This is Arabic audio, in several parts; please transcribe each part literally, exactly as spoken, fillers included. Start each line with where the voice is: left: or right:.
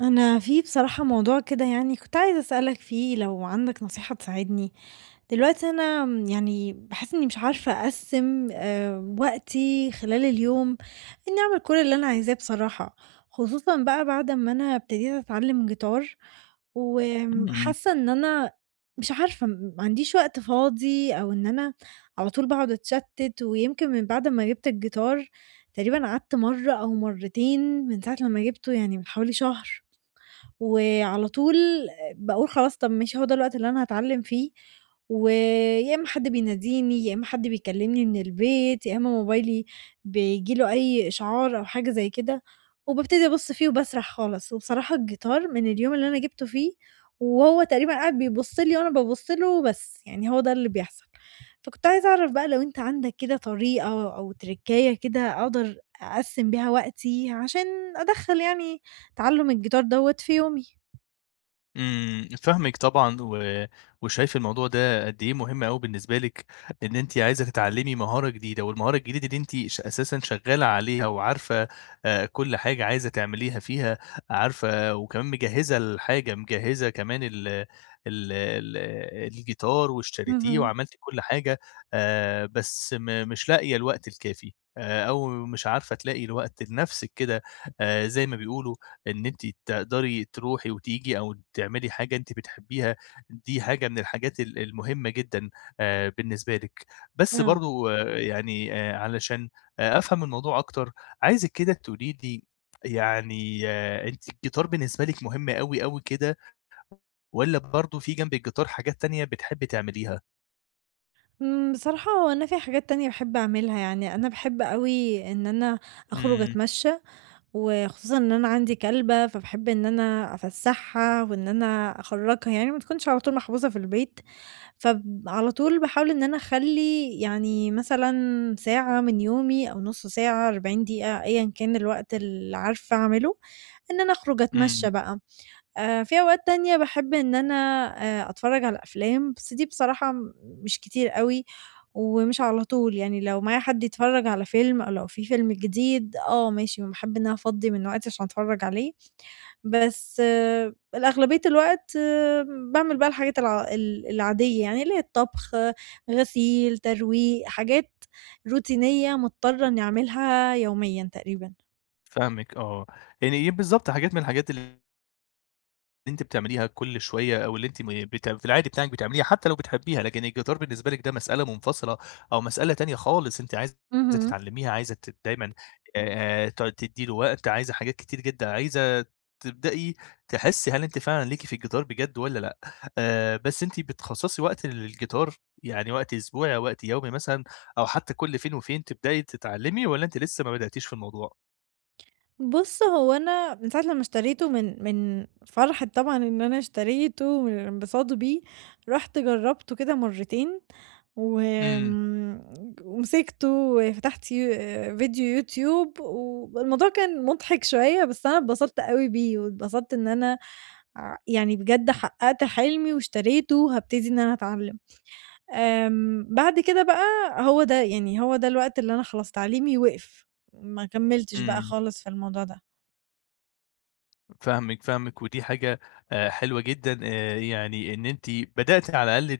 right: أنا في بصراحة موضوع كده يعني كنت عايزة أسألك فيه لو عندك نصيحة تساعدني. دلوقتي أنا م- يعني بحس إني مش عارفة أقسم آه، وقتي خلال اليوم إني أعمل كل اللي أنا عايزاه بصراحة، خصوصا بقى بعد ما أنا ابتديت أتعلم جيتار
left: إمم،
right: وحاسة إن أنا مش عارفة م- ما عنديش وقت فاضي أو إن أنا على طول بقعد أتشتت. ويمكن من بعد ما جبت الجيتار تقريبا قعدت مرة أو مرتين من ساعة لما جبته يعني من حوالي شهر، وعلى طول باقول خلاص طب ماشي هو ده الوقت اللي أنا هاتعلّم فيه، ويا إمّا حد بيناديني، يا إمّا حد بيكلّمني من البيت، يا إمّا موبايلي بييجي له أي إشعار أو حاجة زي كده، وبابتدي أبُص فيه وباسرح خالص. وبصراحة الجيتار من اليوم اللي أنا جِبته فيه وهو تقريبًا قاعد بيبُص لي وأنا بابُص له بس، يعني هو ده اللي بيحصل. فكنت عايزة أعرف بقى لو أنت عندك كده طريقة أو تركاية كده أقدر أقسّم بيها وقتي عشان أدخّل يعني تعلُّم الجيتار دوّة في يومي.
left: إمم، فاهمِك طبعًا و وشايف الموضوع ده قد إيه مهم أوي بالنسبة لِك، إن أنتِ عايزة تتعلمي مهارة جديدة، والمهارة الجديدة دي أنتِ ش أساسًا شغالة عليها وعارفة آآ كل حاجة عايزة تعمليها فيها، عارفة وكمان مجهزة الحاجة، مجهزة كمان ال ال ال الجيتار واشتريتيه
right: اهم،
left: وعملتِ كل حاجة، آآ بس م مش لاقية الوقت الكافي، آآ أو مش عارفة تلاقي الوقت لنفسِك كده آآ زي ما بيقولوا. إن أنتِ تقدري تروحي وتيجي أو تعملي حاجة أنتِ بتحبيها، دي حاجة من الحاجات ال المهمة جدًا آآ بالنسبة لِك. بس
right: آه.
left: برضه يعني آآ علشان آآ أفهم الموضوع أكتر، عايزِك كده تقولي لي يعني آه، أنتِ الجيتار بالنسبة لِك مهم أوي، أوي كده والّا برضه في جنب الجيتار حاجات تانية بتحبي تعمليها؟
right: إمم، بصراحة هو أنا في حاجات تانية باحب أعملها، يعني أنا باحب أوي إن أنا أخرج
left: إمم،
right: أتمشى، وخصوصًا إن أنا عندي كلبة، فباحب إن أنا أفسّحها وإن أنا أخرّجها، يعني ما تكونش على طول محبوسة في البيت، فب على طول باحاول إن أنا أخلّي يعني مثلًا ساعة من يومي أو نُص ساعة، أربعين دقيقة، أيًا كان الوقت اللي عارفة أعمله، إن أنا أخرج أتمشى
left: إمم،
right: بقى. آآ في أوقات تانية باحب إن أنا آآ أتفرّج على أفلام، بس دي بصراحة م مش كتير أوي، ومش على طول، يعني لو معايا حد يتفرّج على فيلم أو لو في فيلم جديد آه ماشي باحب إن أنا أفضّي من وقتي عشان أتفرّج عليه. بس آه، الأغلبية الوقت باعمل بقى الحاجات الع ال العادية يعني اللي هي الطبخ، آه، غسيل، ترويق، حاجات روتينية مضطرة إنّي أعملها يوميًا تقريبًا.
left: فاهمِك آه. يعني بالضبط حاجات من الحاجات ال اللي أنتِ بتعمليها كل شوية أو اللي أنتِ م بت في العادي بتاعِك بتعمليها حتى لو بتحبيها، لكن الجيتار بالنسبة لِك ده مسألة منفصلة أو مسألة تانية خالص أنتِ عايزة
right: اهم.
left: تتعلميها، عايزة ت دايمًا آآ، ت تدّي له وقت، عايزة حاجات كتير جدًا، عايزة تبدئي تحسّي هل أنتِ فعلًا ليكِ في الجيتار بجد والّا لأ، آآ، بس أنتِ بتخصّصي وقت للجيتار، يعني وقت أسبوعي أو وقت يومي مثلًا أو حتى كل فين وفين تبدئي تتعلمي والّا أنتِ لسه ما بدأتيش في الموضوع؟
right: بُص، هو أنا من ساعة لمّا اشتريته من من فرحة طبعًا إن أنا اشتريته من الانبساط بيه، رُحت جرّبته كده مرّتين
left: إمم،
right: وآمم، ومسكته وفتحت يو فيديو يوتيوب والموضوع كان مضحك شوية، بس أنا اتبسطت أوي بيه واتبسطت إن أنا ع يعني بجد حقّقت حلمي واشتريته وهابتدي إن أنا أتعلّم. آمم، بعد كده بقى هو ده، يعني هو ده الوقت اللي أنا خلاص تعليمي وقف، ما كمّلتش بقى
left: إمم.
right: خالص في الموضوع ده.
left: فاهمِك، فاهمِك، ودي حاجة آآ حلوة جدًا آآ يعني إن أنتِ بدأتِ على الأقل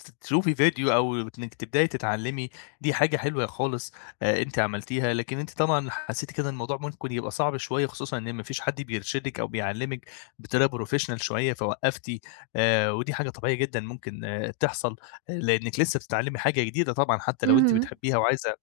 left: ت تشوفي فيديو أو إنِّك تبدئي تتعلّمي، دي حاجة حلوة خالص آآ أنتِ عملتيها، لكن أنتِ طبعًا حسّيتِ كده إن الموضوع ممكن يبقى صعب شوية خصوصًا إن ما فيش حد بيرشدِك أو بيعلّمِك بطريقة professional شوية فوقّفتِ آآ ودي حاجة طبيعية جدًا ممكن آه، تحصل، لإنِّك لسه بتتعلّمي حاجة جديدة طبعًا حتّى لو أنتِ
right: اهم،
left: بتحبيها وعايزة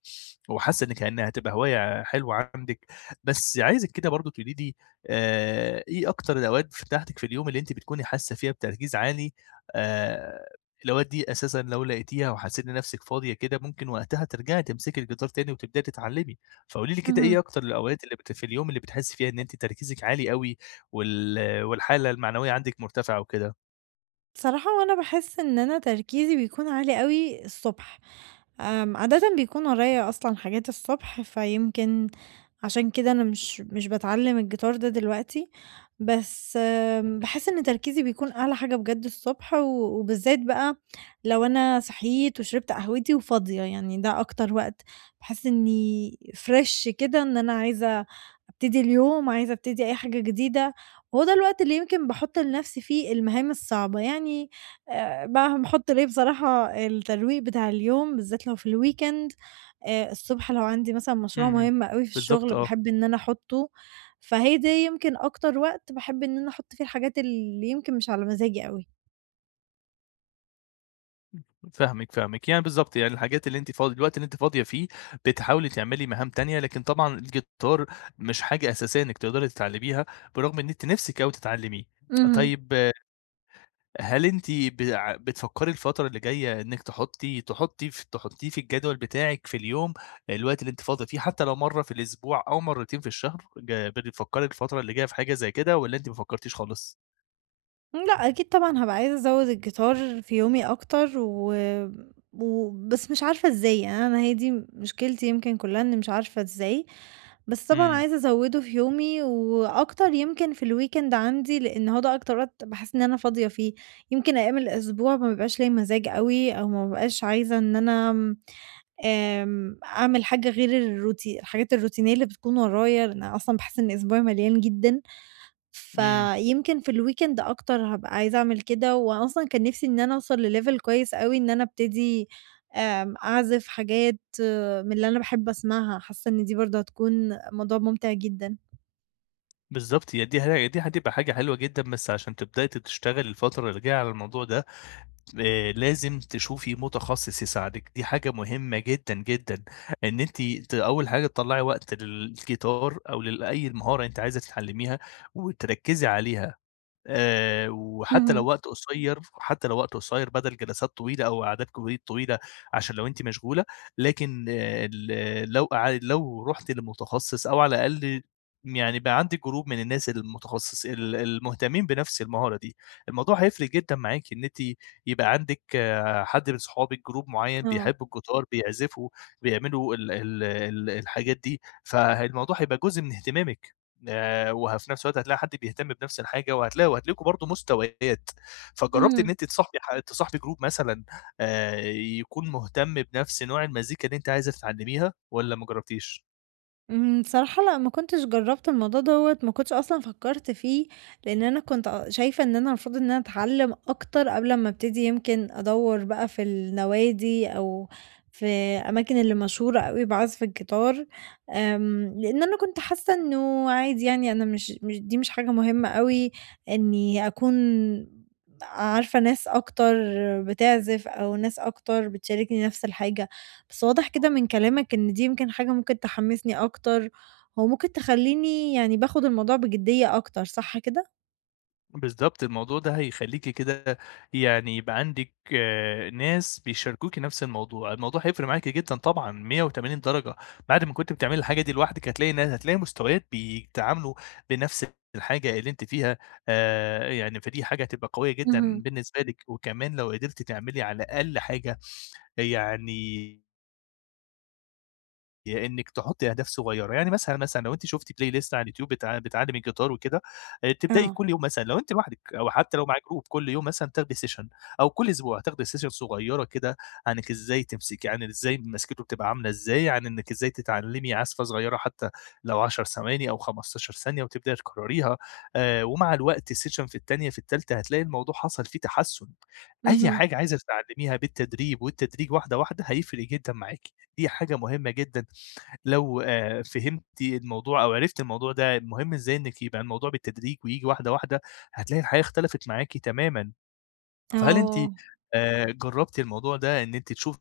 left: وحاسة إن كإنها هتبقى هواية حلوة عندِك، بس عايزِك كده برضه تقولي لي آآ إيه أكتر الأوقات بتاعتِك في اليوم اللي أنتِ بتكوني حاسة فيها بتركيز عالي، آآ الأوقات دي أساسًا لو لقيتيها وحسيتِ ان نفسِك فاضية كده ممكن وقتها ترجعي تمسكي الجيتار تاني وتبدئي تتعلمي، فقولي لي كده إيه
right: اهم.
left: أكتر الأوقات اللي بت في اليوم اللي بتحسي فيها إن أنتِ تركيزِك عالي أوي وال والحالة المعنوية عندِك مرتفعة وكده؟
right: بصراحة هو أنا باحس إن أنا تركيزي بيكون عالي أوي الصبح. آمم، عادةً بيكون ورايا أصلًا حاجات الصبح، فيمكن عشان كده أنا مش مش باتعلم الجيتار ده دلوقتي. بس آمم، باحس إن تركيزي بيكون أعلى حاجة بجد الصبح، و وبالذات بقى لو أنا صحيت وشربت قهوتي وفاضية، يعني ده أكتر وقت باحس إني fresh كده، إن أنا عايزة أبتدي اليوم، عايزة أبتدي أي حاجة جديدة. وهو ده الوقت اللي يمكن باحط لنفسي فيه المهام الصعبة، يعني آآ باعهم حُط ليه بصراحة الترويق بتاع اليوم بالذات لو في الweekend، آآ الصبح لو عندي مثلًا
left: إمم،
right: مشروع
left: إمم.
right: مهم أوي في
left: بالضبط،
right: الشغل
left: آه.
right: باحب إن أنا أحُطّه. فهي دي يمكن أكتر وقت باحب إن أنا أحُط فيه الحاجات اللي يمكن مش على مزاجي أوي.
left: فاهمِك، فاهمِك. يعني بالضبط، يعني الحاجات اللي أنتِ فاضي الوقت اللي أنتِ فاضية فيه بتحاولي تعملي مهام تانية، لكن طبعًا الجيتار مش حاجة أساسية إنِّك تقدري تتعلميها، برغم إن أنتِ نِفْسِك أوي تتعلميه.
right: اهم.
left: طيب هل أنتِ بع بتفكّري الفترة اللي جاية إنِّك تحطّي تحطّيه ف تحطّيه في الجدول بتاعِك في اليوم، الوقت اللي أنتِ فاضية فيه، حتى لو مرّة في الأسبوع أو مرّتين في الشهر، ج بتفكّري الفترة اللي جاية في حاجة زي كده والّا أنتِ ما فكّرتيش خالص؟
right: إمم، لأ أكيد طبعًا هابقى عايزة أزوّد الجيتار في يومي أكتر و و بس مش عارفة إزاي، يعني أنا هي دي مشكلتي يمكن كلّها إني مش عارفة إزاي. بس طبعًا
left: إمم،
right: عايزة أزوّده في يومي وأكتر يمكن في الweekend عندي، لإن هو ده أكتر وقت باحس إن أنا فاضية فيه. يمكن أيام الأسبوع ما بيبقاش ليّا مزاج أوي أو ما بابقاش عايزة إن أنا آمم، آمم، أعمل حاجة غير الروتي الحاجات الروتينية اللي بتكون ورايا، لإن أنا أصلًا باحس إن أسبوعي مليان جدًا.
left: إمم.
right: فيمكن في الweekend أكتر هابقى عايزة أعمل كده، وأصلًا كان نِفْسي إن أنا أوصل لlevel كويس أوي إن أنا أبتدي آمم، أعزف حاجات آه، من اللي أنا باحب أسمعها، حاسة إن دي برضه هتكون موضوع ممتع جدًا.
left: بالضبط، هي دي ه دي هتبقى حاجة حلوة جدًا، بس عشان تبدئي ت تشتغلي الفترة اللي جاية على الموضوع ده، آآ لازم تشوفي متخصص يساعدِك، دي حاجة مهمة جدًا، جدًا، إن أنتِ ت أول حاجة تطلّعي وقت للجيتار أو لل أي مهارة أنتِ عايزة تتعلميها وتركّزي عليها. آآ، وحتى
right: اهم.
left: لو وقت قصير حتى لو وقت قصير بدل جلسات طويلة أو قعدات كوي طويلة عشان لو أنتِ مشغولة، لكن آه، ال لو قع لو رُحتِ لمتخصص أو على الأقل يعني بقى عندِك جروب من الناس المتخصص ال المهتمين بنفس المهارة دي، الموضوع هيفرق جدًا معاكِ إن أنتِ يبقى عندِك آه، حد من صحابِك جروب معيّن
right: آه.
left: بيحبوا الجيتار، بيعزفوا، بيعملوا ال ال ال الحاجات دي، فالموضوع هيبقى جزء من اهتمامِك. وفي نفس الوقت هتلاقي حد بيهتم بنفس الحاجه وهتلاقي وهتلاقوا برضه مستويات فجربت ان
right: اهم.
left: انت تصاحبي ح- تصاحبي جروب مثلا آه، يكون مهتم بنفس نوع المزيكا اللي انت عايزه تتعلميها ولا ما جربتيش؟
right: إمم، بصراحة لأ، ما كنتش جرّبت الموضوع دوّة، ما كنتش أصلًا فكّرت فيه، لإن أنا كنت أ شايفة إن أنا المفروض إن أنا أتعلّم أكتر قبل أمّا أبتدي يمكن أدوّر بقى في النوادي أو في أماكن اللي مشهورة أوي بعزف الجيتار. آمم، لإن أنا كنت حاسة إنه عادي يعني أنا مش مش دي مش حاجة مهمة أوي إني أكون عارفة ناس أكتر بتعزف أو ناس أكتر بتشاركني نفس الحاجة. بس واضح كده من كلامك إن دي يمكن حاجة ممكن تحمّسني أكتر، وممكن تخلّيني يعني باخد الموضوع بجدية أكتر، صح كده؟
left: بالضبط، الموضوع ده هيخلّيكِ كده يعني يبقى عندِك آآ ناس بيشاركوكِ نفس الموضوع، الموضوع هيفرق معاكِ جدًا طبعًا مية وتمانين درجة، بعد ما كنتِ بتعملي الحاجة دي لوحدِك هتلاقي نا هتلاقي مستويات بيتعاملوا بنفس الحاجة اللي أنتِ فيها، آآ يعني فدي حاجة هتبقى قوية
right: اهم.
left: جدًا بالنسبة لِك، وكمان لو قدرتِ تعملي على الأقل حاجة يعني آآ إنِّك تحُطّي أهداف صغيّرة، يعني مثلًا، مثلًا لو أنتِ شُفتِ playlist على اليوتيوب بتع بتعلّم الجيتار وكده، آآ تبدئي
right: آه.
left: كل يوم مثلًا لو أنتِ لوحدِك أو حتى لو مع group كل يوم مثلًا تاخدي session أو كل أسبوع تاخدي session صغيّرة كده عنِّك إزاي تمسكي، عن إزاي مسكته بتبقى عاملة إزاي، عن إنِّك إزاي تتعلّمي عزفة صغيّرة حتى لو عشر ثواني أو خمستاشر ثانية وتبدئي تكرّريها، آآ ومع الوقت الsession في التانية، في التالتة هتلاقي الموضوع حصل فيه تحسُّن. أي
right: اهم.
left: حاجة عايزة تتعلّميها بالتدريب والتدريج واحدة، واحدة هيفرق جدًا معاكِ، دي حاجة مهمة جدًا لو آآ فهمتِ الموضوع أو عرفتِ الموضوع ده مهم إزاي إنِّك يبقى الموضوع بالتدريج وييجي واحدة، واحدة، هتلاقي الحياة اختلفت معاكِ تمامًا. فهل أنتِ
right: آه.
left: آآ جرّبتِ الموضوع ده إن أنتِ تشوفي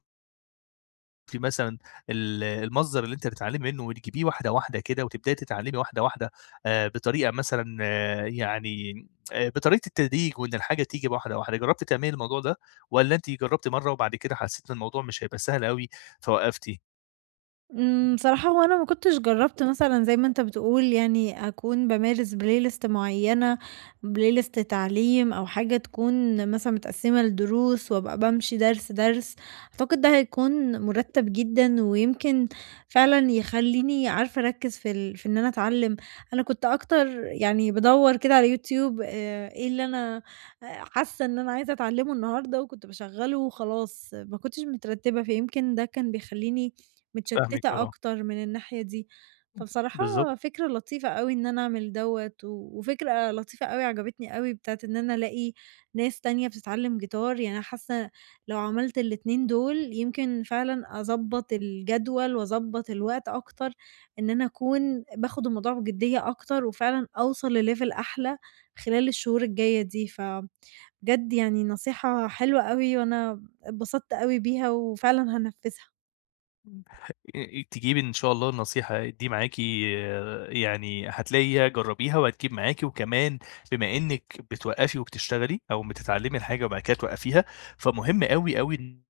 left: مثلًا ال المصدر اللي أنتِ هتتعلّمي منّه وتجيبيه واحدة، واحدة كده وتبدئي تتعلّمي واحدة، واحدة آآ بطريقة مثلًا آه، يعني آآ بطريقة التدريج وإن الحاجة تيجي واحدة، واحدة، جرّبتِ تعملي الموضوع ده والّا أنتِ جرّبتِ مرّة وبعد كده حسّيتِ إن الموضوع مش هيبقى سهل أوي فوقّفتِ؟
right: إمم، بصراحة هو أنا ما كنتش جرّبت مثلًا زي ما أنت بتقول يعني أكون بامارس playlist معيّنة، playlist تعليم أو حاجة تكون مثلًا متقسّمة لدروس وأبقى بامشي درس، درس. أعتقد ده هيكون مُرتّب جدًا ويمكن فعلًا يخلّيني عارفة أركّز في ال في إن أنا أتعلّم. أنا كنت أكتر يعني بادوّر كده على يوتيوب آآ إيه اللي أنا آآ حاسّة إن أنا عايزة أتعلّمه النهارده وكنت باشغّله وخلاص، ما كنتش مترتّبة، فيمكن ده كان بيخلّيني
left: فاهمِك
right: متشتتة
left: آه،
right: أكتر من الناحية دي. فبصراحة
left: بالضبط.
right: فكرة لطيفة أوي إن أنا أعمل دوّة، و وفكرة لطيفة أوي عجبتني أوي بتاعة إن أنا ألاقي ناس تانية بتتعلم جيتار، يعني أنا حاسة لو عملت الاتنين دول يمكن فعلًا أضبّط الجدول وأضبّط الوقت أكتر، إن أنا أكون باخد الموضوع بجدية أكتر، وفعلًا أوصل لlevel أحلى خلال الشهور الجاية دي. ف بجد يعني نصيحة حلوة أوي، وأنا اتبسطت أوي بيها وفعلًا هانفذها.
left: إيه، تجيب إن شاء الله النصيحة دي معاكِ، آآ، يعني هتلاقيها جرّبيها وهتجيب معاكِ، وكمان بما إنِّك بتوقّفي وبتشتغلي أو بتتعلّمي الحاجة وبعد كده توقّفيها، فمهم أوي، أوي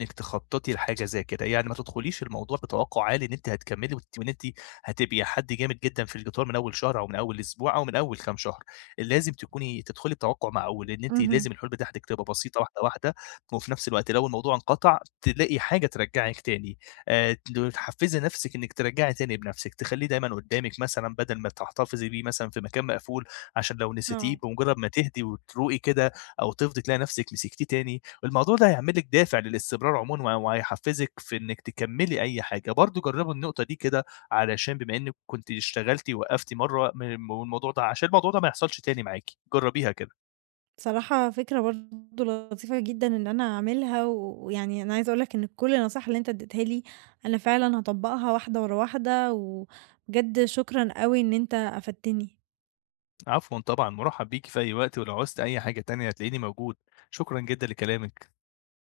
left: إنِّك تخطّطي لحاجة زي كده، يعني ما تدخليش الموضوع بتوقُّع عالي إن أنتِ هتكمّلي وت وإن أنتِ هتبقي حد جامد جدًا في الجيتار من أول شهر أو من أول أسبوع أو من أول كام شهر، لازم تكوني تدخلي بتوقُّع مقبول، إن أنتِ
right: اهم.
left: لازم الحلول بتاعتِك تبقى بسيطة واحدة، واحدة، وفي نفس الوقت لو الموضوع انقطع تلاقي حاجة ترجّعِك تاني، آآ ت تحفّزي نفسِك إنِّك ترجّعي تاني بنفسِك، تخلّيه دايمًا قدّامِك مثلًا بدل ما تحتفظي بيه مثلًا في مكان مقفول عشان لو نسيتيه
right: آه.
left: بمجرّد ما تهدي وتروقي كده أو تفضي تلاقي نفسِك مسكتيه تاني. الموضوع ده هيعمل لِك دافع للاستمرار عمومًا و وهيحفّزِك في إنِّك تكمّلي أي حاجة، برضه جرّبي النقطة دي كده علشان بما إنِّك كنتِ اشتغلتِ ووقّفتِ مرّة م والموضوع ده عشان الموضوع ده ما يحصلش تاني معاكِ، جرّبيها كده.
right: بصراحة فكرة برضه لطيفة جدًا إن أنا أعملها، و- ويعني أنا عايزة أقول لك إن كل النصايح اللي أنت اديتها لي أنا فعلًا هاطبّقها واحدة ورا واحدة، وبجد شكرًا أوي إن أنت أفدتني.
left: عفوًا طبعًا، مُرحّب بيكِ في أي وقت، ولو عُزتِ أي حاجة تانية هتلاقيني موجود. شكرًا جدًا لكلامِك.